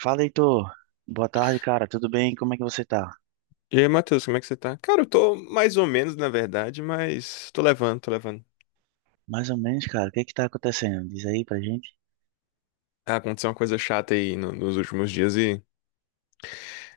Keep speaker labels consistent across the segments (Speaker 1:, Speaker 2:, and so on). Speaker 1: Fala, Heitor. Boa tarde, cara. Tudo bem? Como é que você tá?
Speaker 2: E aí, Matheus, como é que você tá? Cara, eu tô mais ou menos, na verdade, mas tô levando, tô levando.
Speaker 1: Mais ou menos, cara. O que é que tá acontecendo? Diz aí pra gente.
Speaker 2: Ah, aconteceu uma coisa chata aí nos últimos dias e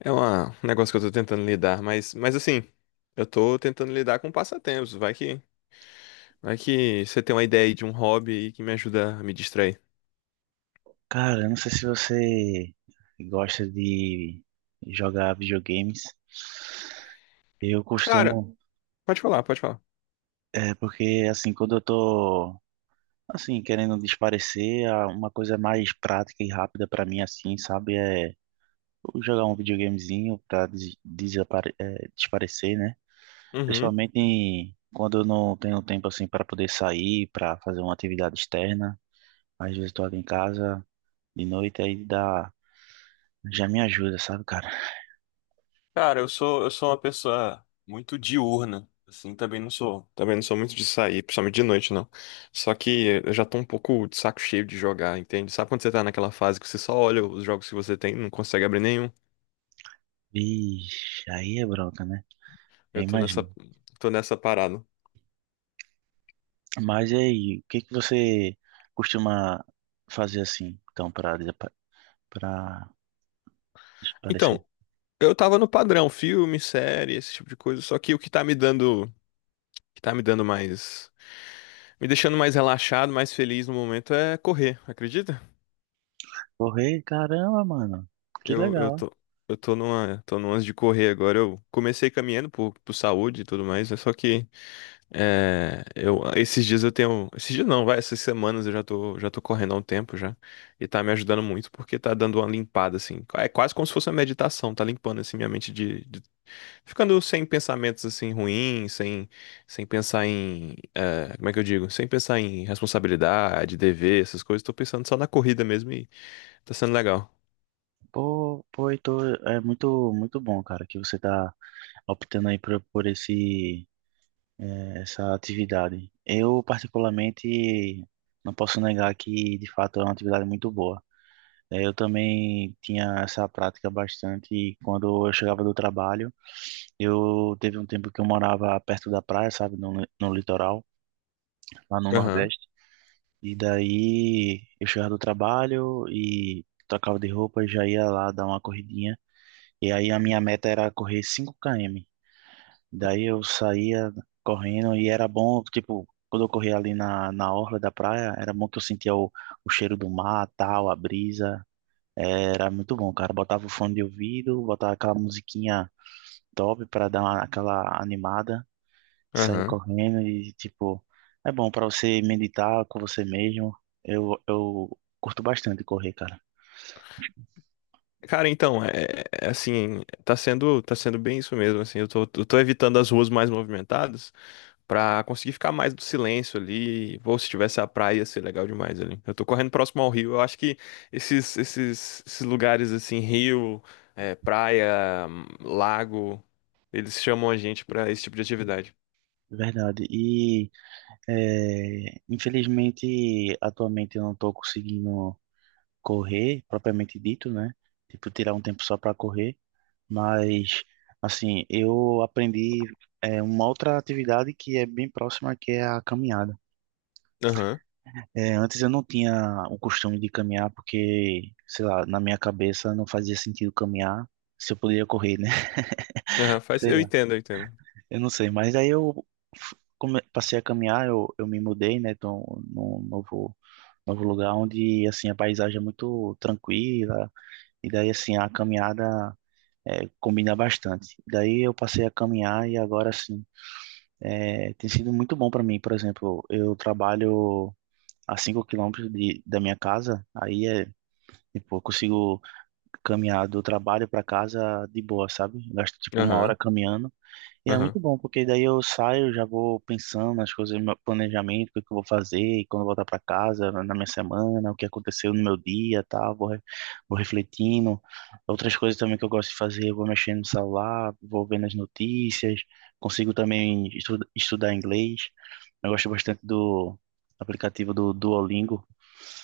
Speaker 2: é um negócio que eu tô tentando lidar, mas assim, eu tô tentando lidar com passatempos. Vai que você tem uma ideia aí de um hobby aí que me ajuda a me distrair.
Speaker 1: Cara, eu não sei se você gosta de jogar videogames. Eu
Speaker 2: Cara,
Speaker 1: costumo,
Speaker 2: pode falar, pode falar.
Speaker 1: é porque assim, quando eu tô assim querendo desaparecer, uma coisa mais prática e rápida pra mim assim, sabe, é jogar um videogamezinho pra desaparecer, né?
Speaker 2: Uhum.
Speaker 1: Quando eu não tenho tempo assim para poder sair, para fazer uma atividade externa. Às vezes estou ali em casa de noite, aí dá, já me ajuda, sabe, cara?
Speaker 2: Cara, eu sou uma pessoa muito diurna, assim, também não sou muito de sair, principalmente de noite, não. Só que eu já tô um pouco de saco cheio de jogar, entende? Sabe quando você tá naquela fase que você só olha os jogos que você tem, e não consegue abrir nenhum?
Speaker 1: Vixe, aí é bronca, né? Eu
Speaker 2: Eu
Speaker 1: imagino.
Speaker 2: tô nessa parada.
Speaker 1: Mas e aí, o que que você costuma fazer assim, então, para desaparecer?
Speaker 2: Então, eu tava no padrão, filme, série, esse tipo de coisa, só que o que tá me dando mais, me deixando mais relaxado, mais feliz no momento é correr, acredita?
Speaker 1: Correr, caramba, mano. Que
Speaker 2: Eu, eu
Speaker 1: legal.
Speaker 2: tô, eu tô numa de correr agora. Eu comecei caminhando por saúde e tudo mais, né? Só que é, eu, esses dias eu tenho, esses dias não, vai, essas semanas eu já tô correndo há um tempo já. E tá me ajudando muito porque tá dando uma limpada, assim. É quase como se fosse uma meditação, tá limpando, assim, minha mente ficando sem pensamentos, assim, ruins, sem pensar em, como é que eu digo? Sem pensar em responsabilidade, dever, essas coisas. Tô pensando só na corrida mesmo e tá sendo legal.
Speaker 1: Pô, pô, Heitor, é muito muito bom, cara, que você tá optando aí por essa atividade. Eu, particularmente, não posso negar que, de fato, é uma atividade muito boa. Eu também tinha essa prática bastante quando eu chegava do trabalho. Eu teve um tempo que eu morava perto da praia, sabe, no litoral, lá no
Speaker 2: Aham.
Speaker 1: Nordeste. E daí eu chegava do trabalho e trocava de roupa e já ia lá dar uma corridinha. E aí a minha meta era correr 5 km.
Speaker 2: Pô.
Speaker 1: Daí eu saía correndo e era bom, tipo, quando eu corria ali na orla da praia, era bom que eu sentia o cheiro do mar, tal, a brisa. Era muito bom, cara. Botava o fone de ouvido, botava aquela musiquinha top pra aquela animada, saía
Speaker 2: Aham.
Speaker 1: correndo e, tipo, é bom pra você meditar com você mesmo. Eu curto bastante correr, cara.
Speaker 2: Cara, então, é assim, tá sendo bem isso mesmo, assim, eu tô evitando as ruas mais movimentadas pra conseguir ficar mais do silêncio ali, ou se tivesse a praia, ia ser legal demais ali. Eu tô correndo próximo ao rio, eu acho que esses lugares, assim, rio, praia, lago, eles chamam a gente pra esse tipo de atividade.
Speaker 1: Verdade. E, é, infelizmente, atualmente eu não tô conseguindo correr, propriamente dito, né? Tipo, tirar um tempo só para correr, mas assim, eu aprendi uma outra atividade que é bem próxima, que é a caminhada.
Speaker 2: Aham,
Speaker 1: É, antes eu não tinha o costume de caminhar porque, sei lá, na minha cabeça não fazia sentido caminhar se eu poderia correr, né?
Speaker 2: aham, faz,
Speaker 1: Sei
Speaker 2: eu
Speaker 1: lá,
Speaker 2: entendo, eu entendo.
Speaker 1: eu não sei, mas aí eu passei a caminhar, eu me mudei, né? Então, num novo lugar onde assim a paisagem é muito tranquila e daí assim a caminhada combina bastante. Daí eu passei a caminhar e agora sim, é, tem sido muito bom para mim. Por exemplo, eu trabalho a 5 quilômetros da minha casa, aí é, tipo, eu consigo caminhar do trabalho para casa de boa, sabe? Gasto tipo uma hora
Speaker 2: Aham,
Speaker 1: caminhando. E é
Speaker 2: aham,
Speaker 1: muito bom, porque daí eu saio, já vou pensando nas coisas, no meu planejamento, o que é que eu vou fazer, e quando eu voltar para casa, na minha semana, o que aconteceu no meu dia, tal, vou refletindo. Outras coisas também que eu gosto de fazer, eu vou mexendo no celular, vou vendo as notícias, consigo também estudar inglês. Eu gosto bastante do aplicativo do Duolingo,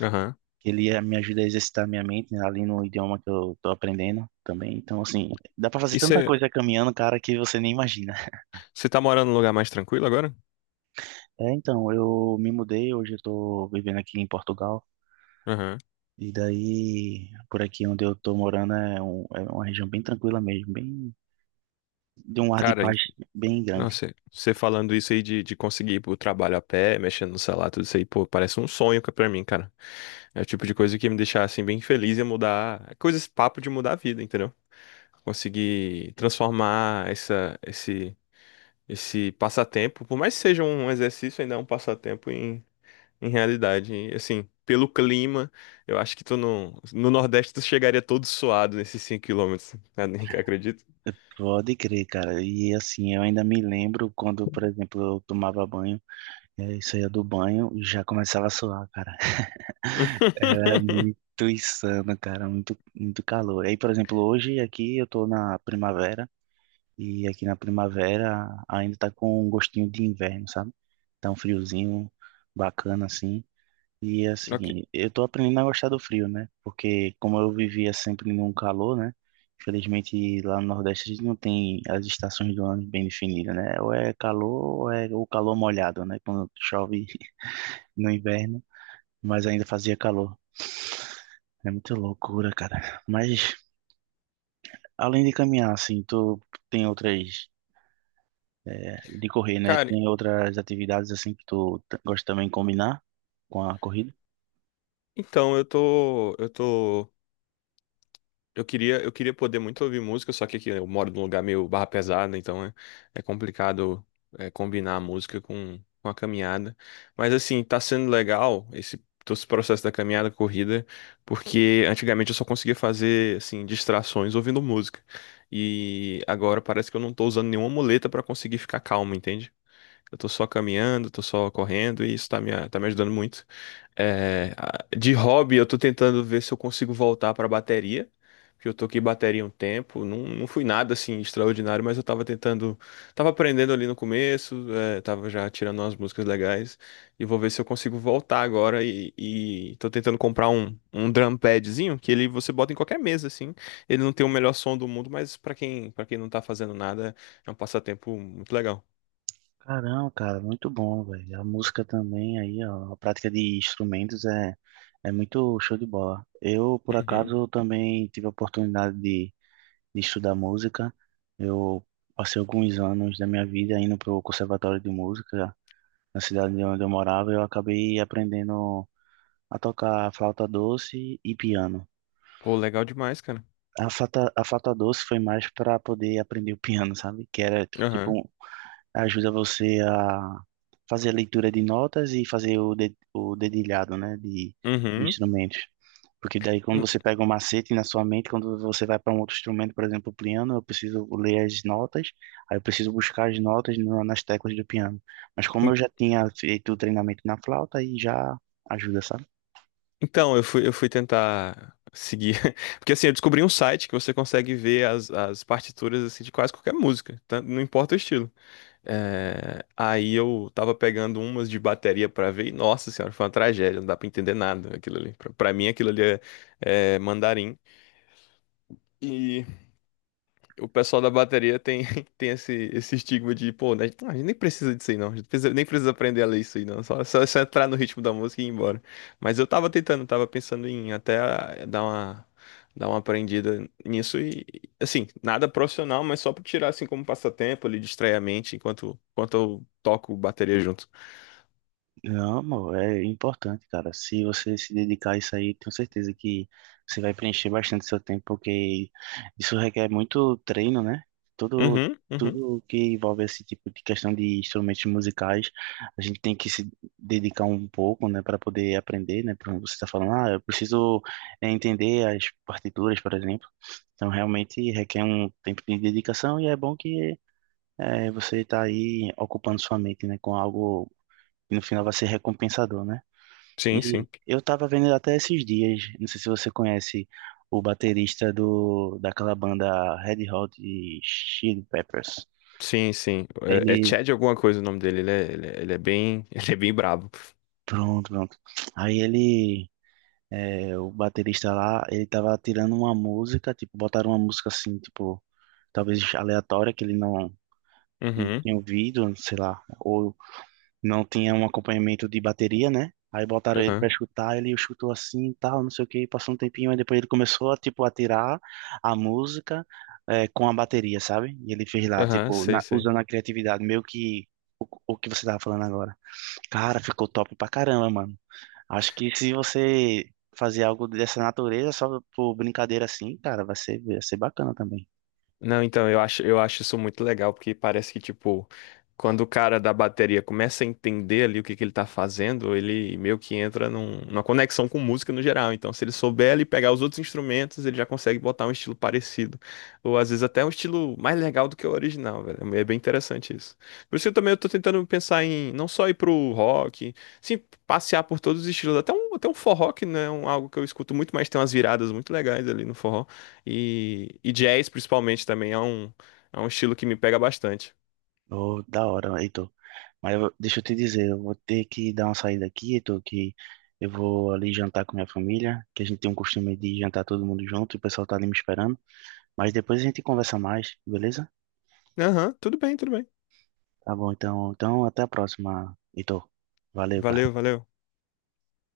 Speaker 2: aham.
Speaker 1: que ele me ajuda a exercitar minha mente, né, ali no idioma que eu tô aprendendo também. Então, assim, dá para fazer
Speaker 2: E
Speaker 1: tanta
Speaker 2: você,
Speaker 1: coisa caminhando, cara, que você nem imagina.
Speaker 2: você tá morando num lugar mais tranquilo agora?
Speaker 1: É, então, eu me mudei, hoje eu tô vivendo aqui em Portugal.
Speaker 2: Aham.
Speaker 1: E daí, por aqui onde eu tô morando é uma região bem tranquila mesmo, bem de um ar de
Speaker 2: Cara,
Speaker 1: paz bem grande.
Speaker 2: nossa, você falando isso aí de conseguir ir pro trabalho a pé, mexendo no celular, tudo isso aí, pô, parece um sonho pra mim, cara. É o tipo de coisa que ia me deixar, assim, bem feliz e mudar. É coisa, esse papo de mudar a vida, entendeu? Conseguir transformar esse passatempo, por mais que seja um exercício, ainda é um passatempo em realidade. E, assim, pelo clima, eu acho que tu no Nordeste tu chegaria todo suado nesses cinco quilômetros km, acredito.
Speaker 1: Pode crer, cara. E assim, eu ainda me lembro quando, por exemplo, eu tomava banho, é, saía do banho e já começava a suar, cara. É muito insano, cara, muito, muito calor. Aí, por exemplo, hoje aqui eu tô na primavera. E aqui na primavera ainda tá com um gostinho de inverno, sabe? Tá um friozinho bacana assim. E
Speaker 2: Ok.
Speaker 1: assim, eu tô aprendendo a gostar do frio, né? Porque como eu vivia sempre num calor, né? Infelizmente lá no Nordeste a gente não tem as estações do ano bem definidas, né? Ou é calor ou é o calor molhado, né? Quando chove no inverno, mas ainda fazia calor. É muita loucura, cara. Mas além de caminhar, assim, tu tem outras de correr, né?
Speaker 2: Cara,
Speaker 1: Tem outras atividades assim que tu gosta também de combinar com a corrida?
Speaker 2: Então, eu tô, eu tô, eu queria poder muito ouvir música, só que aqui eu moro num lugar meio barra pesada, então é complicado combinar a música com a caminhada. Mas assim, tá sendo legal todo esse processo da caminhada, corrida, porque antigamente eu só conseguia fazer assim distrações ouvindo música. E agora parece que eu não tô usando nenhuma muleta pra conseguir ficar calmo, entende? Eu tô só caminhando, tô só correndo e isso tá me ajudando muito. De hobby, eu tô tentando ver se eu consigo voltar pra bateria, porque eu toquei bateria um tempo, não, não fui nada assim extraordinário, mas eu tava tentando, tava aprendendo ali no começo, tava já tirando umas músicas legais, e vou ver se eu consigo voltar agora e tô tentando comprar um drum padzinho, que ele você bota em qualquer mesa, assim, ele não tem o melhor som do mundo, mas pra quem, para quem não tá fazendo nada, é um passatempo muito legal.
Speaker 1: Caramba, cara, muito bom, velho. A música também aí, ó, a prática de instrumentos é muito show de bola. Eu, por
Speaker 2: Uhum.
Speaker 1: acaso, também tive a oportunidade de estudar música. Eu passei alguns anos da minha vida indo pro Conservatório de Música na cidade de onde eu morava. Eu acabei aprendendo a tocar flauta doce e piano.
Speaker 2: Pô, legal demais, cara.
Speaker 1: A Fata Doce foi mais para poder aprender o piano, sabe? Que era
Speaker 2: Aham.
Speaker 1: tipo, ajuda você a fazer a leitura de notas e fazer o dedilhado, né? De
Speaker 2: Uhum.
Speaker 1: instrumentos. Porque daí, quando
Speaker 2: En-
Speaker 1: você pega um macete na sua mente, quando você vai para um outro instrumento, por exemplo, o piano, eu preciso ler as notas, aí eu preciso buscar as notas no, nas teclas do piano. Mas como
Speaker 2: en-
Speaker 1: eu já tinha feito o treinamento na flauta, aí já ajuda, sabe?
Speaker 2: Então, eu fui tentar seguir. Porque assim, eu descobri um site que você consegue ver as partituras assim, de quase qualquer música, tá? Não importa o estilo. Aí eu tava pegando umas de bateria pra ver e, nossa senhora, foi uma tragédia, não dá pra entender nada aquilo ali. Pra mim, aquilo ali é mandarim. E o pessoal da bateria tem, tem esse estigma de, pô, né, a gente nem precisa disso aí não, a gente nem precisa aprender a ler isso aí não, só entrar no ritmo da música e ir embora. Mas eu tava tentando, tava pensando em até dar uma aprendida nisso e, assim, nada profissional, mas só pra tirar assim como passatempo, ali, distrair a mente enquanto eu toco bateria junto.
Speaker 1: Não, amor, é importante, cara. Se você se dedicar a isso aí, tenho certeza que você vai preencher bastante seu tempo, porque isso requer muito treino, né? Tudo,
Speaker 2: Uhum, uhum.
Speaker 1: Tudo que envolve esse tipo de questão de instrumentos musicais, a gente tem que se dedicar um pouco, né, para poder aprender, né? Por exemplo, você está falando, ah, eu preciso entender as partituras, por exemplo. Então, realmente requer um tempo de dedicação e é bom que você está aí ocupando sua mente, né, com algo e no final vai ser recompensador, né?
Speaker 2: Sim,
Speaker 1: E
Speaker 2: sim.
Speaker 1: eu tava vendo até esses dias, não sei se você conhece o baterista daquela banda Red Hot Chili Peppers.
Speaker 2: Sim, sim. É
Speaker 1: Ele,
Speaker 2: Chad alguma coisa o nome dele, ele é bem, ele é bem brabo.
Speaker 1: pronto, pronto. Aí ele, é, o baterista lá, ele tava tirando uma música, tipo, botaram uma música assim, tipo, talvez aleatória, que ele não, não
Speaker 2: Uhum,
Speaker 1: tinha ouvido, sei lá, ou não tinha um acompanhamento de bateria, né? Aí botaram ele pra
Speaker 2: aham,
Speaker 1: escutar, ele chutou assim e tal, não sei o que, passou um tempinho, aí depois ele começou a, tipo, a tirar a música com a bateria, sabe? E ele fez lá,
Speaker 2: aham,
Speaker 1: tipo,
Speaker 2: sei, sei.
Speaker 1: usando a criatividade, meio que o que você tava falando agora. Cara, ficou top pra caramba, mano. Acho que se você fazer algo dessa natureza, só por brincadeira assim, cara, vai ser bacana também.
Speaker 2: Não, então, eu acho isso muito legal, porque parece que, tipo, quando o cara da bateria começa a entender ali o que que ele tá fazendo, ele meio que entra numa conexão com música no geral. Então, se ele souber ali pegar os outros instrumentos, ele já consegue botar um estilo parecido. Ou às vezes até um estilo mais legal do que o original, velho. É bem interessante isso. Por isso que eu também eu tô tentando pensar em não só ir pro rock, sim, passear por todos os estilos. Até um forró, que não é algo que eu escuto muito, mas tem umas viradas muito legais ali no forró. E jazz, principalmente, também é um estilo que me pega bastante.
Speaker 1: Oh, da hora, Heitor. Deixa eu te dizer, eu vou ter que dar uma saída aqui, Heitor, que eu vou ali jantar com minha família, que a gente tem um costume de jantar todo mundo junto, o pessoal tá ali me esperando. Mas depois a gente conversa mais, beleza?
Speaker 2: Aham, tudo bem, tudo bem.
Speaker 1: Tá bom, então, então até a próxima, Heitor. Valeu, cara.
Speaker 2: Valeu, valeu.